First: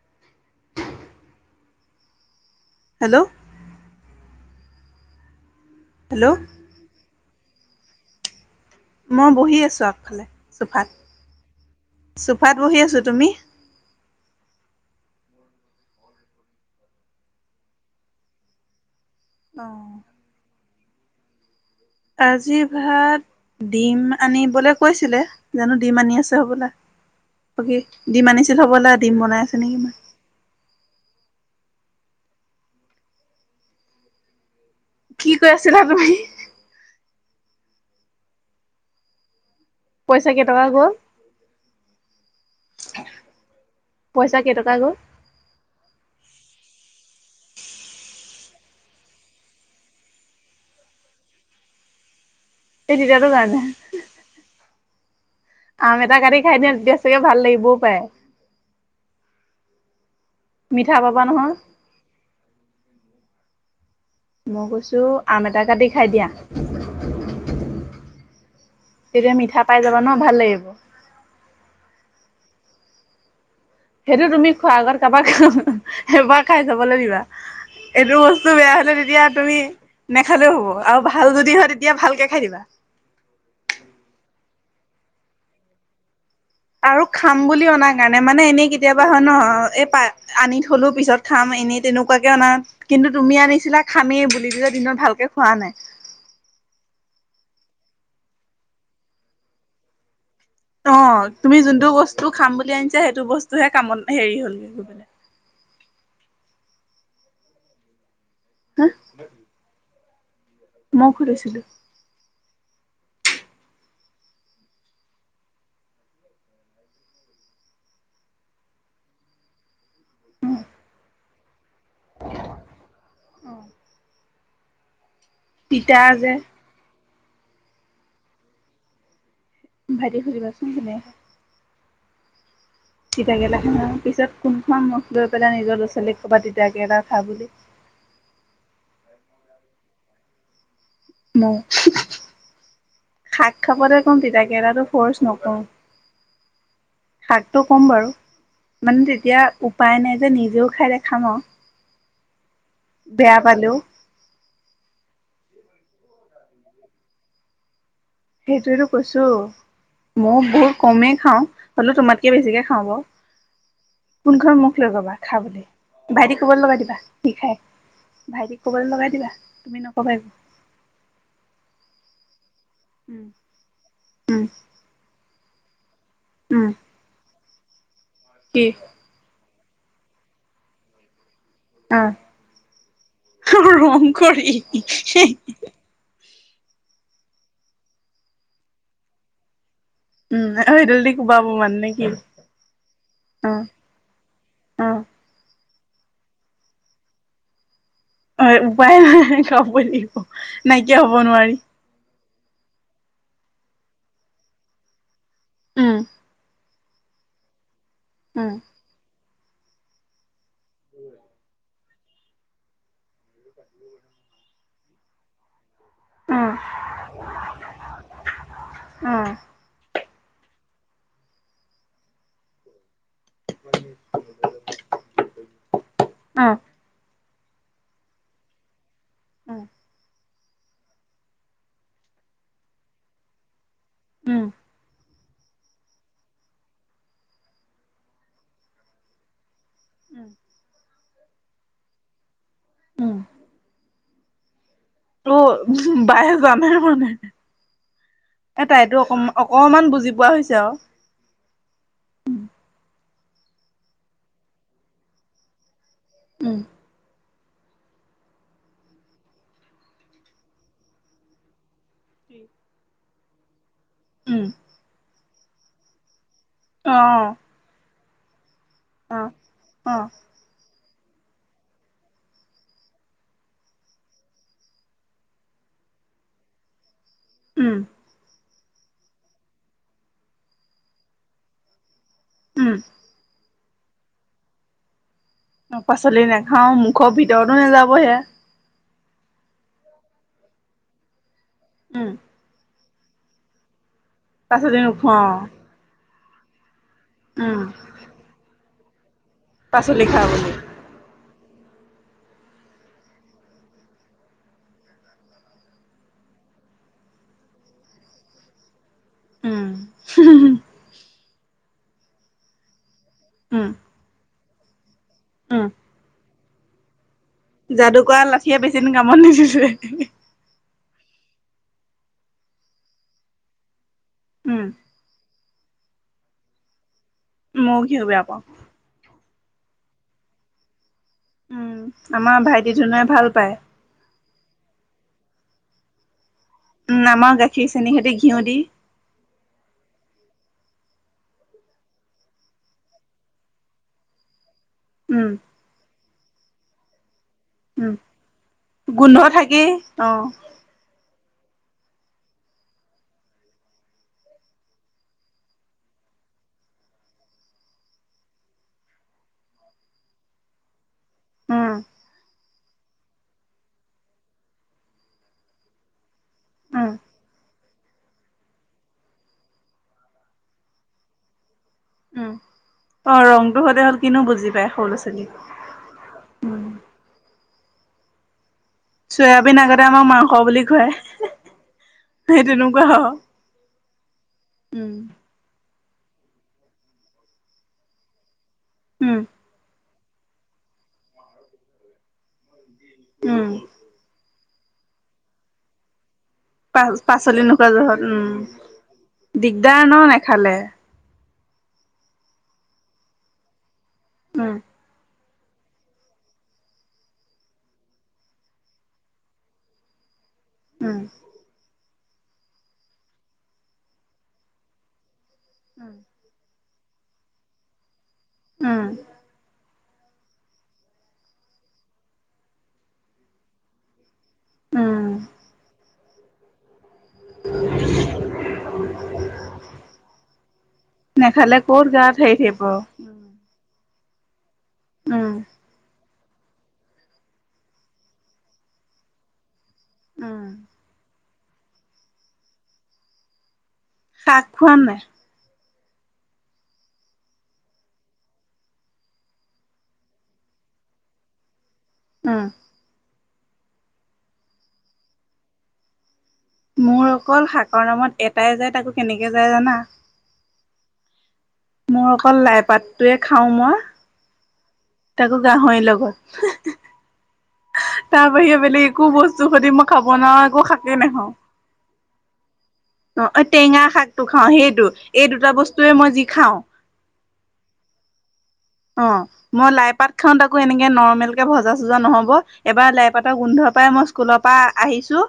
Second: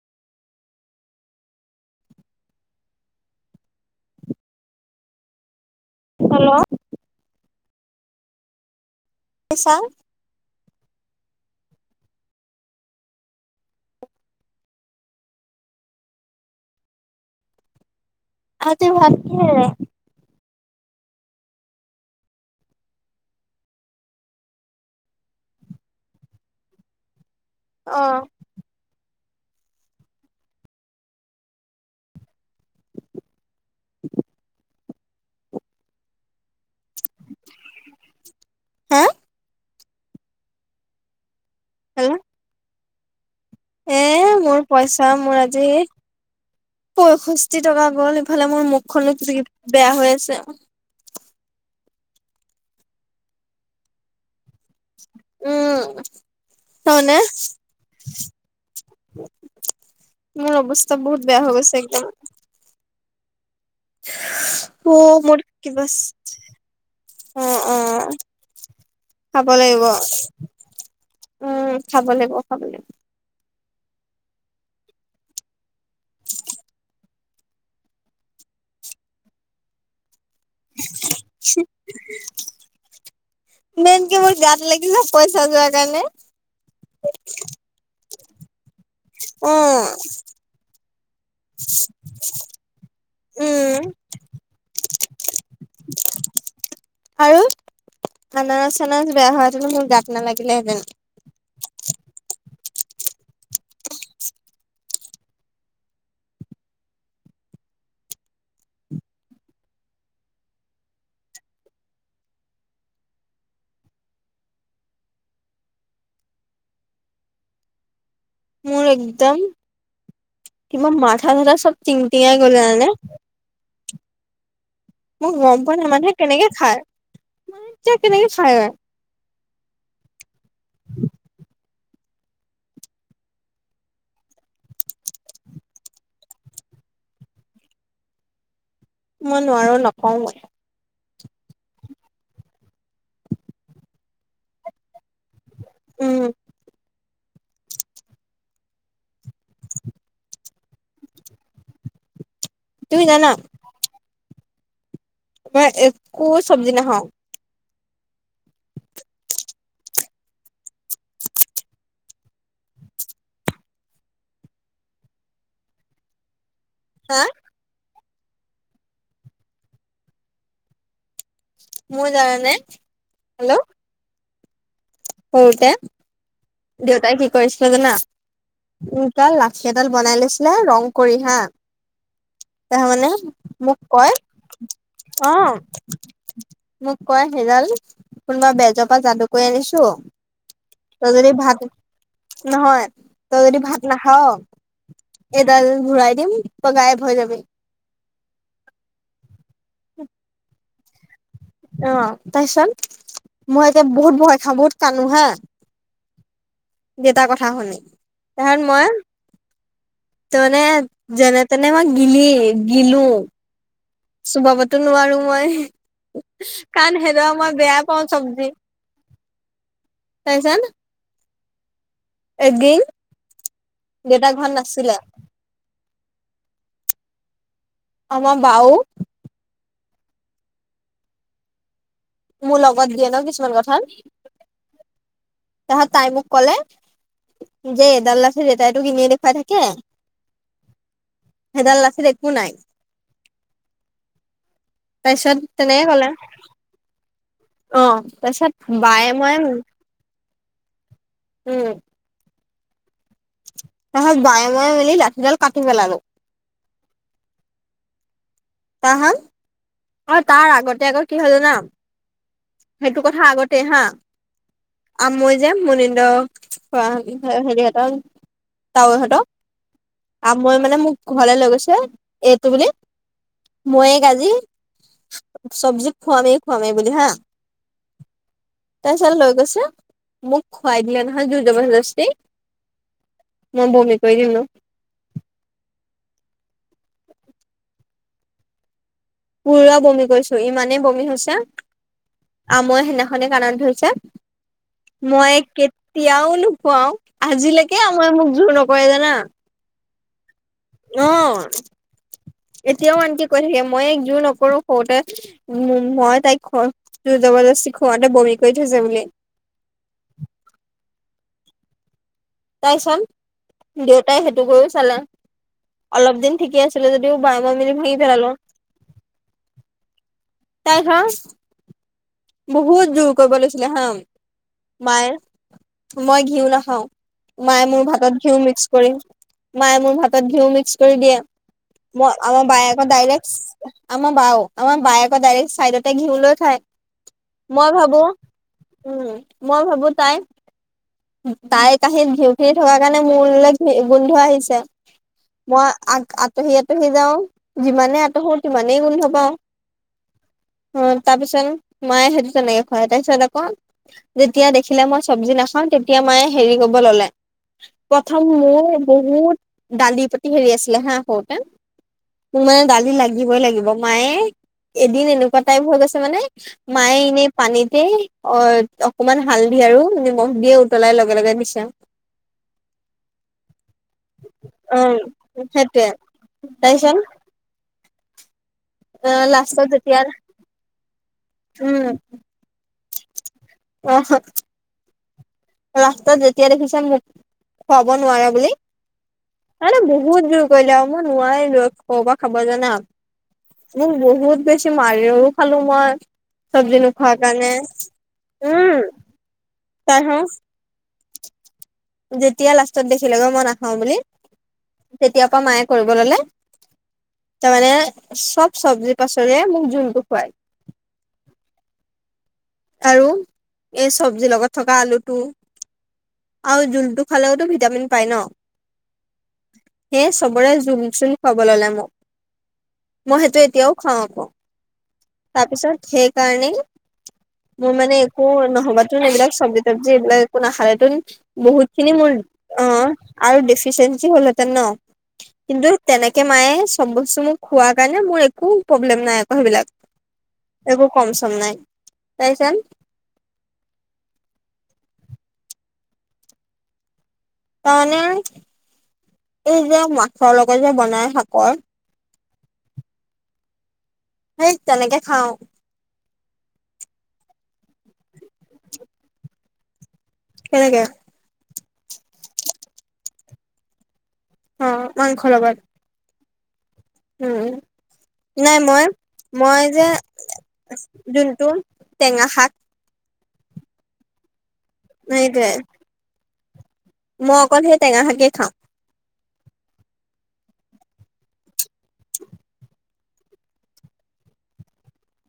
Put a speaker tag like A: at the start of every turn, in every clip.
A: [unintelligible] Hello hello মই বহি
B: পইচা
A: আছো আগফালে চোফাত চোফাত বহি আছো। তুমি?
B: আজি ভাত
A: অ
B: কিহেৰে
A: আজিৰ ভাত ডিম আনিবলে কৈছিলে জানো ডিম আনি আছে হবলা বাকী
B: অ
A: ডিম আনিছিল হ'বলা ডিম বনাই আছে নেকি ইমান কি কৈ আছিলা তুমি
B: হে
A: পইচা কেইটকা গ'ল
B: হেল্ল'
A: [unintelligible]
B: এ
A: পইচা
B: মোৰ
A: কেইটকা গ'ল
B: পইচা মোৰ আজি পয়ষষ্ঠি টকা গ'ল ইফালে মোৰ মুখখনো বেয়া হৈ আছে
A: [unintelligible]
B: উম
A: আম এটা কাটি খাই দিয়া তেতিয়া
B: তাৰমানে
A: চাগে ভাল লাগিবও পায়।
B: মোৰ
A: মিঠা
B: অৱস্থা
A: পাবা
B: বহুত বেয়া
A: নহয়
B: হৈ গৈছে একদম।
A: মই
B: অ
A: কৈছো
B: মোৰ
A: আম এটা কাটি
B: কিবছ
A: খাই দিয়া
B: অ অ
A: তেতিয়া
B: খাব
A: মিঠা পাই
B: লাগিব
A: যাবা ন ভাল লাগিব
B: উম খাব লাগিব খাব লাগিব।
A: সেইটো তুমি খোৱা আগত কাৰোবাক এবাৰ খাই চাবলৈ দিবা এইটো বস্তু বেয়া হলে তেতিয়া তুমি নেখালেও হ'ব আৰু ভাল যদি হয় তেতিয়া ভালকে খাই দিবা
B: মেইন কে মোৰ গাত লাগিছে পইচা যোৱাৰ কাৰণে।
A: আৰু খাম বুলি অনা কাৰণে মানে এনেই ক কেতিয়াবা হয় ন
B: অ
A: এই পা আনি থলো পিছত খাম এনেই তেনেকুৱাকে অনা কিন্তু তুমি
B: উম
A: আনিছিলা খামেই বুলি দিলে দিনত ভালকে খোৱা নাই।
B: আৰু খানাজ চান বেয়া হোৱাতনো মোৰ গাত নালাগিলেহেঁতেন।
A: অ, তুমি যোনটো বস্তু খাম বুলি আনিছা। সেইটো বস্তু হে কামত হেৰি হলগৈ গৈ পলে হা মই খুলিছিলো।
B: মোৰ একদম কিবা মাথা-চাথা চব টিং টিঙাই গ'লে জানানে।
A: অ
B: মোক গম পোৱা নাই
A: তিতা
B: মানুহে
A: যে
B: কেনেকে খায় মান এতিয়া কেনেকে খায় আৰু।
A: ভাইটিক সুজিবাচোন মানে তিতাকেইটা খ পিছত কোনখন মুখ লৈ পেলাই নিজৰ ল'ৰা ছোৱীক ক'ৰবাত তিতাকেৰেলা খা বুলি।
B: মই নোৱাৰো নকও মই।
A: ম শাক খাপতে কম তিতাকেলা তো ফৰ্চ নকৰো।
B: উম,
A: শাকটো ক'ম বাৰু মানে তেতিয়া উপায় নাই যে নিজেও খাইে খাম আৰু।
B: তুমি জানা
A: বেয়া পালো।
B: মই একো চব্জি নাখাও।
A: সেইটোৱেটো কৈছো। মই বহুত কমেই খাও হলেও তোমাতকে বেছিকে খাও বাও। কোনখন মুখ লৈ কবা খা বুলি ভাইটি ক'বলৈ লগায় দিব।
B: হা
A: কি খাই ভাইটিক কবলে লগাই দিবা তুমি নকবা এক
B: মোৰ জানানে হেল্ল'
A: উম-উম।
B: সৰুতে দেউতাই কি কৰিছিলে জানা?
A: কি?
B: উম, তাল লাঠী এডাল বনাই লৈছিলে ৰং কৰি হা।
A: অ'।
B: তাৰমানে মোক
A: ৰং
B: কয়
A: কৰি
B: অ, মোক কয়, হেডাল কোনোবা বেজৰ পৰা যাদু কৰি আনিছো।
A: উম সেইডাল
B: তই
A: দি
B: যদি
A: কোবাব
B: ভাত
A: মানে নে কি?
B: নহয় তই যদি
A: অ',
B: ভাত
A: অ',
B: নাখাৱ এডাল ঘূৰাই দিম, তই গায়ব হৈ যাবি।
A: অ, এ উপায় নাই হে-হে খাবৈ লাগিব নাইকিয়া হব নোৱাৰি।
B: অ, তাছত মই এতিয়া বহুত ভয় খাও বহুত কানো হা?
A: উম,
B: দেউতা কথা শুনি তাহাণ মই ত মনে যেনে-তেনে মই গিলি গিলো। চোবাবতো নোৱাৰো মই। কাণ হেদৱা মই বেয়া পাও চবজি তাছত এগেইন
A: বলি [inaudible]
B: দেউতা ঘৰত নাছিলে। আমাৰ বাউ
A: উম,
B: মোৰ লগত দিয়ে ন কিছুমান কথাত, তাহত তাই মোক ক'লে যে এইডাল লাঠি দেটাইতোক ইনেই দেখুৱাই থাকে। সেইডাল লাঠিত একো নাই। তাৰচিত তেনেকে কলে।
A: আমাৰ হোৱা নাই। [unintelligible]
B: অ, তাৰপিছত বায়ে মই
A: কিমান বুজি পোৱা হৈছে আও।
B: উম'য়ক। তাহজ বায়ে ময়ে মিলি লাঠিডাল কাটি পেলালো।
A: উম।
B: তা হান। অ তাৰ আগতে আক কি হল জান?
A: কি?
B: সেইটো কথা আগতেই হা।
A: উম।
B: আমৈ যে মুনিন্দ খুৱা
A: অ
B: ওফালে হেৰিহেতৰ। তাৱৈহঁত
A: অ অ
B: আপ- মই মানে মোক ঘৰলে লৈ গৈছে, এইটো বুলি মই এইক আজি চব্জি খোৱামেই খোৱাম এইবুলি হা।
A: উম।
B: তাছতে লৈ গৈছে মোক খোৱাই দিলে নহয় জো জবৰদস্তি।
A: উম।
B: মই বৌমি কৰি দিলোঁ।
A: অ পাচলি নাখাও মুখৰ ভিতৰতো নাযাব হেয়া।
B: পুৰা বমি কৈছো ইমানেই বমি হৈছে
A: উম।
B: আমৈ সেইদিখনে কানত ধৰিছে
A: পাচলি নোখোৱাও
B: মই কেতিয়াও নোখোৱাও
A: উম
B: আজিলৈকে মই মোক জোৰ নকৰে জানা।
A: পাচলি খা বুলি
B: অ এতিয়াও আনকি কৈ থাকে মই এইক যোৰ নকৰো সৰুতে মো মই তাইক খ জবৰদস্তি খুৱাতে বমি কৰি থৈছে বুলি।
A: উম। হু হু হু।
B: তাই চান
A: উম।
B: দেউতাই সেইটো কৰি চালে
A: উম
B: অলপ দিন ঠিকে আছিলে যদিও বাই মই মিলি ভাঙি পেলালোং।
A: সিয়ে বেছি দিন কামত নিদিলে।
B: তাই ধৰ বহুত জোৰ কৈব লৈছিলে হা।
A: উম
B: মায়ে মই ঘিউ নাখাও। মায়ে
A: ময়ো
B: মোৰ ভাতত
A: বেয়া
B: ঘিউ
A: পাওঁ
B: মিক্স কৰি মায়ে মোৰ ভাতত ঘিউ মিক্স কৰি দিয়ে
A: উম
B: ম
A: আমাৰ
B: আম বায়ে
A: ভাইটি
B: ক
A: ধুনুৱে ভাল পায়
B: ডাইৰেক্টছ আমাৰ বাও আমাৰ বায়ে আকৌ ডাইৰেক্ট চাইডতে ঘিউ লৈ খায়।
A: নামা
B: মই
A: গাখীৰ চেনি
B: ভাবো
A: হৈতি ঘিউ দি
B: উম মই ভাবো তাই তাই কাঁহি ঘিউ খিনি থকাৰ কাৰণে মোলৈ ঘি গোন্ধ আহিছে।
A: উম
B: মই আ আঁতহি আঁতহি যাও যিমানেই আঁতহো সিমানেই গোন্ধ পাওঁ।
A: ই। অ।
B: অ তাৰপিছত মায়ে সেইটো তেনেকে খুৱায় তাৰপিছত আক যেতিয়া দেখিলে মই চব্জি নাখাওঁ তেতিয়া মায়ে হেৰি কৰিব ললে প্ৰথম মোৰ বহুত দালিৰ প্ৰতি হেৰি আছিলে হা স তে,
A: উম
B: মো মানে দালি লাগিবই লাগিব মায়ে এদিন এনেকুৱা টাইপ হৈ গৈছে মানে
A: উম
B: মায়ে এনেই পানীতে অত অকনমান হালধি আৰু নিমখ দিয়ে উতলাৰ লগে লগে দিছে।
A: উম অ ৰংটো সতে হ'ল কিনো বুজি পায় সৰু লৰা ছোৱালী
B: সেটোৱে তাইছন
A: চয়াবিন
B: লাষ্টত
A: আগতে
B: যেতিয়া
A: আমাৰ মাংস বুলি খুৱায়, সেই তেনেকুৱা হ-
B: এয়া‌ চাক', ৰাস্তাত যেতিয়া দেখিছে মোক, খোৱাব নোৱাৰে বুলি',
A: উম',
B: আৰু বহুত জোৰ কৰিলে আৰু মই নোৱাৰিলোঁ ক'ৰ পৰা খাব জানা',
A: উম',
B: মোক বহুত বেছি মাৰিও খালোঁ মই', চব্জি
A: পা', -
B: নোখোৱাৰ
A: পাচলি
B: কাৰণে
A: নোখোৱা জহত উম', দিগদাৰ ন
B: তাৰ
A: নেখালে',
B: যেতিয়া লাষ্টত দেখিলে গৈ মই নাখাওঁ বুলি',
A: উম',
B: তেতিয়া পৰা মায়ে কৰিব ল'লে ', তাৰ মানে চব চব্জি-পাচলিৰ মোক জোলটো খুৱাই',
A: উম',
B: আৰু, এই চব্জিৰ লগত থকা আলুটো',
A: উম',
B: আৰু জোলটো খালেওতো ভিটামিন পায় ন',
A: উম',
B: সে চবৰে জোল-জোল খুৱাব ল'লে মোক, মই সেইটো এতিয়াও খায় আকৌ',
A: উম
B: তাৰপিছত সেইকাৰণেই', মোৰ মানে একো নহ'বা চোন এইবিলাক চব্জি- তবজি এইবিলাক একো নাখালেতো',
A: নেখালে
B: বহুত
A: ক'ত
B: খিনি
A: গাত
B: মোৰ
A: হেৰি থাকিব
B: অ', - আৰু ডেফিচিয়েঞ্চি হলহেঁতেন ন
A: উম
B: কিন্তু তেনেকে', তাকে মায়ে চব বস্তু মোক খোৱা কাৰণে মোৰ একো প্ৰব্লেম নাই আকৌ সেইবিলাক',
A: উম
B: একো কম- চম নাই, পাইছা',
A: শাক খোৱা নাই?
B: তাৰমানে, এই যে মাছৰ লগত যে বনাই শাকৰ',
A: উম',
B: সেই তেনেকে খাওঁ',
A: মোৰ অকল শাকৰ নামত এটাই যাই তাকো কেনেকে যায় জানা?
B: কেনেকে?
A: মই অকল লাই পাতটোৱে খাওঁ মই,
B: অ মাংসৰ
A: তাকো
B: লগত
A: গাহৰিৰ লগত', হা', -হা', -হা',
B: উম
A: হা', -হা', তাৰ
B: নাই
A: বাহিৰে
B: মই
A: বেলেগ একো বস্তু সদি মই খাব নোৱাৰোঁ একো শাকেই নেখাওঁ ',
B: যোনটো টেঙা শাক?
A: অ', টেঙা শাকটো খাওঁ সেইটো, এই দুটা
B: সেইটোৱে
A: বস্তুয়ে মই যি খাওঁ',
B: মই অকল সেই টেঙা শাকে খাওঁ',
A: অ', মই লাইপাত খাওঁ তাকৌ এনেকে নৰ্মেল কে ভজা - চজা নহ'ব এবাৰ লাইপাত', লাইপাতৰ গোন্ধ পাই, মই স্কুলৰ পৰা আহিছোঁ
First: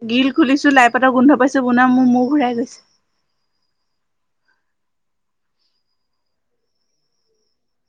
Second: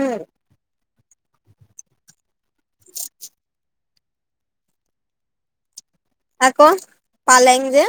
B: উম
A: গ্ৰিল খুলিছোঁ লাইপাত', লাইপাতৰ গোন্ধ পাইছোঁ বনাম মোৰ মোৰ ঘূৰাই গৈছে',
B: আকৌ পালেং যে',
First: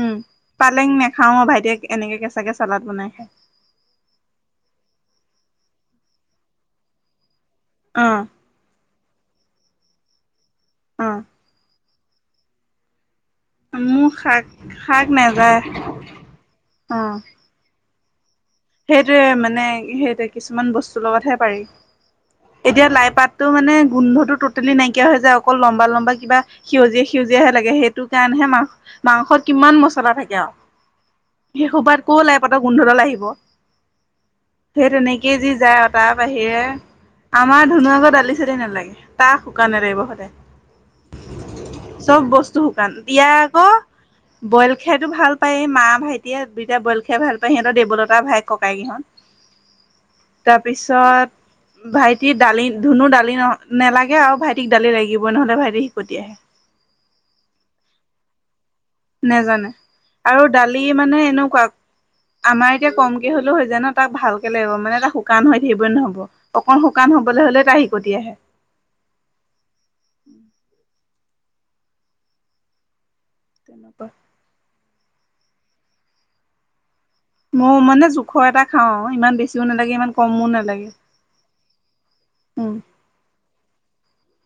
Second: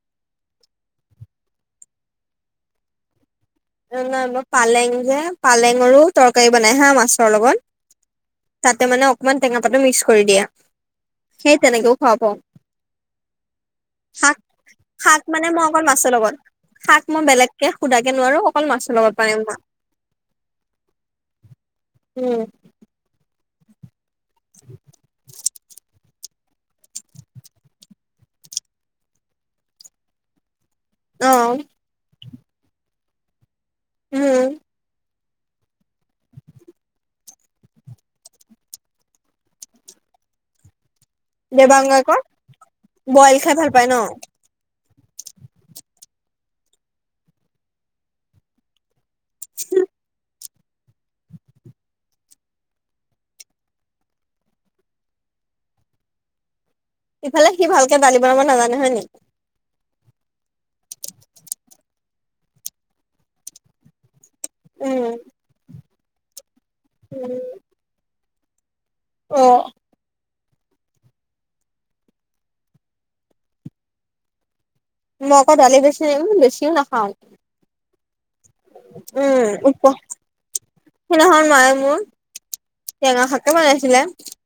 A: উম', পালেং নাখাওঁ ও, ভাইটিয়ে এনেকে কেঁচাকে চালাড বনাই খায়',
B: এ, নাই মই পালেং যে পালেং আৰু তৰকাৰী বনাই হা মাছৰ লগত',
A: অহ',
B: তাতে মানে অকমান টেঙা পাতো মিক্স কৰি দিয়ে,
A: অ'।
B: সেই তেনেকেও খায় পাওঁ', শাক, শাক মানে মই অকল মাছৰ লগত, শাক মই বেলেগকে, সোধাকে নোৱাৰোঁ',
A: সেইটোৱে মানে, সেইটোৱে কিছুমান বস্তুৰ লগতহে পাৰি',
B: উম
A: এতিয়া লাই পাতটো মানে গোন্ধটো টোটেলি নাইকিয়া হৈ যায় অকল লম্বা - লম্বা কিবা', সেউজীয়া - সেউজীয়াহে লাগে, সেইটো কাৰণেহে মাং', - মাংসত কিমান মছলা থাকে আওঁ',
B: অ
A: হে সোপাত ক'ত লাই পাতৰ গোন্ধডাল আহিব',
B: হুম',
A: সেই তেনেকেই যি যায় আৰু তাৰ বাহিৰে', আমাৰ ধোনু আকৌ দালি - চালি নালাগে, তাক শুকান নে লাগিব সদায়',
B: দেবাংগই আকৌ
A: চব বস্তু শুকান দিয়া
B: বইল খাই
A: আকৌ।
B: ভাল পায় ন
A: বইল খেতো ভাল পায় মা ভাইটিয়ে দুইটা বইল খাই ভাল পায় সিহঁতৰ দেৱলতা ভাইক ককাইক ইহত।
B: উম।
A: তাৰপিছত। ভাইটি দালি ধুনু দালি ন নালাগে আৰু ভাইটিক দালি লাগিবই নহ'লে ভাইটিৰ শিকটি আই।
B: ইফালে সি ভালকে দালি বনাব নাজানে হয় নি।
A: নেজানে আৰু দালি মানে এনেকুৱা। আমাৰ এতিয়া কমকে হ'লেও হৈ যায় ন তাক ভাল। কে লাগিব মানে টা
B: উম
A: শুকান হৈ থাকিবই নহ'ব অকণ শুকান হবলে হলে তা শেকতি আহে।
B: অ।
A: তেনেকুৱা
B: মইক দালি বেছি, বেছিও নাখাওঁ।
A: মো মানে যো। খৰ এটা খাওঁ ইমান
B: উম
A: বেছিও
B: উপ
A: নালাগে ইমান কমো নালাগে
B: সিদিনাখন মায়ে মোৰ
A: উম।
B: টেঙা শাকে বনাইছিলে।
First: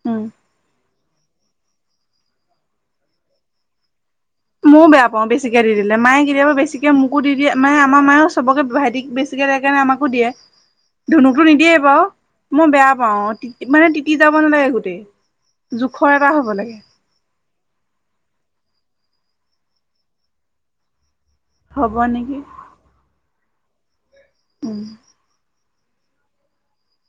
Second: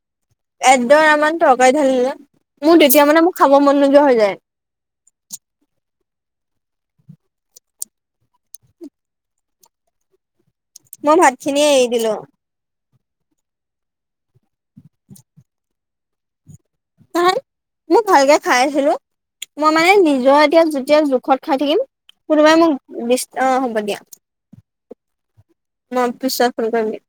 A: উম
B: একডৰা মান তৰকাৰী ঢালিলে মোৰ তেতিয়া মানে মো খাব মন নোযোৱা হৈ যায়।
A: ময়ও বেয়া পাওঁ বেছিকে দি দিলে মায়ে কেতিয়াবা বেছিকে মোকো দি দিয়ে আমাৰ মায়ে চবকে ভাইতিক বেছি। দিয়ে কাৰণে আমাকো দিয়ে
B: মই ভাত
A: ধনুকটো
B: খিনিয়ে
A: নিদিয়ে
B: এৰি
A: বাও।
B: দিলো
A: মই বেয়া পাওঁ তি মানে টিতি যাব নালাগে গোটেই জোখৰ এটা হ'ব লাগে।
B: [unintelligible] মোক ভালকে খাইছিলো মই মানে নিজৰ এতিয়া যোতিয়া জোখত খাই থাকিম
A: হ'ব নেকি
B: কোনোবাই মোক দিচ অ হ'ব দিয়া।
A: উম।
B: মই পিছত ফোন কৰিম‌ দিয়া